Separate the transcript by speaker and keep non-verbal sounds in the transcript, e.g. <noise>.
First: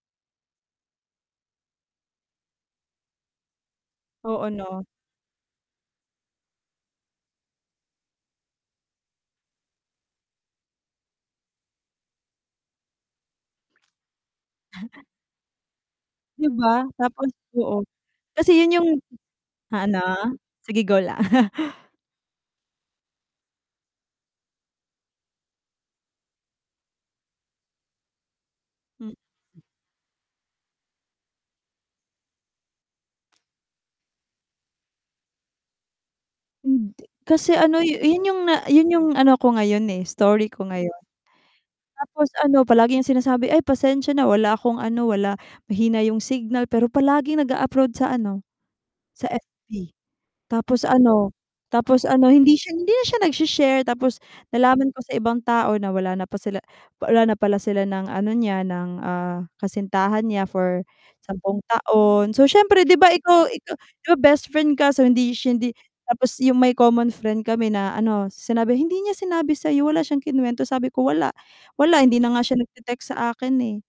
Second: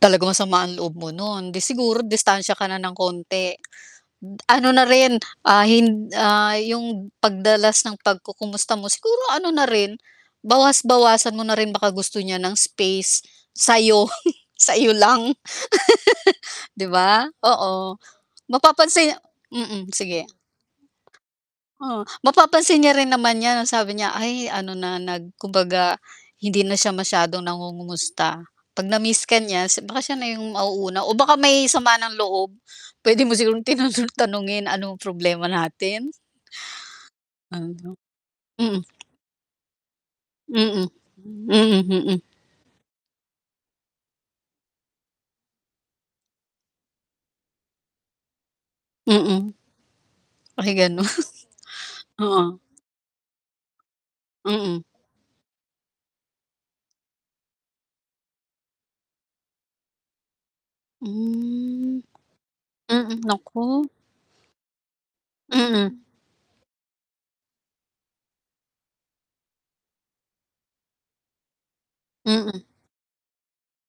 Speaker 1: Talagang masama ang loob mo non, 'di siguro distansya ka na ng konti. <clicks tongue>
Speaker 2: Oo,
Speaker 1: Ano na
Speaker 2: 'no?
Speaker 1: rin, ah, hin ah, yung pagdalas ng pagkukumusta mo siguro ano na rin, bawas-bawasan mo na rin baka gusto niya ng space sa'yo, <laughs> sa'yo lang.
Speaker 2: 'Di
Speaker 1: <laughs>
Speaker 2: ba?
Speaker 1: 'Di ba.
Speaker 2: Tapos. Oo.
Speaker 1: Oo.
Speaker 2: Kasi yun yung
Speaker 1: Mapapansin mm.
Speaker 2: ha, ano?
Speaker 1: Sige.
Speaker 2: Sige, go lang. <chuckles>
Speaker 1: Oh, mapapansin niya rin naman 'yan, ang sabi niya, "Ay ano na nag kumbaga hindi na siya masyadong nangungumusta." 'Pag
Speaker 2: M
Speaker 1: na-miss ka niya si baka siya na yung mauuna o baka may sama ng loob. Puwede mo sigurong tinano tanungin, anong problema natin?
Speaker 2: Hindi. Kasi
Speaker 1: Ano
Speaker 2: ano
Speaker 1: daw?
Speaker 2: yun yung na
Speaker 1: Mm.
Speaker 2: yun yung ano ko ngayon, eh, story ko
Speaker 1: Mm.
Speaker 2: ngayon.
Speaker 1: Mm, mm.
Speaker 2: Tapos ano palagi niyang sinasabi ay pasensya na wala akong ano, wala mahina yung signal, pero palaging nag-a-upload sa ano, sa
Speaker 1: Mm,
Speaker 2: FB.
Speaker 1: ay
Speaker 2: Tapos
Speaker 1: gano'n,
Speaker 2: ano, tapos ano, hindi
Speaker 1: oo.
Speaker 2: siya hindi na siya nagshe-share tapos
Speaker 1: Mm.
Speaker 2: nalaman ko sa ibang tao na wala na pala sila wala na pala sila ng ano niya, ng, ah, kasintahan niya for 10
Speaker 1: Hmm.
Speaker 2: taon. So, siyempre di ba
Speaker 1: Mm.
Speaker 2: ikaw ikaw
Speaker 1: Naku.
Speaker 2: di ba bestfriend ka so, hindi siya hindi
Speaker 1: Mm.
Speaker 2: tapos yung may common friend kami na ano sinabi, "hindi niya sinabi sa'yo, wala siyang kinuwento," sabi ko, "Wala. Wala. Hindi na nga siya
Speaker 1: Mm.
Speaker 2: nagte-text sa akin, eh."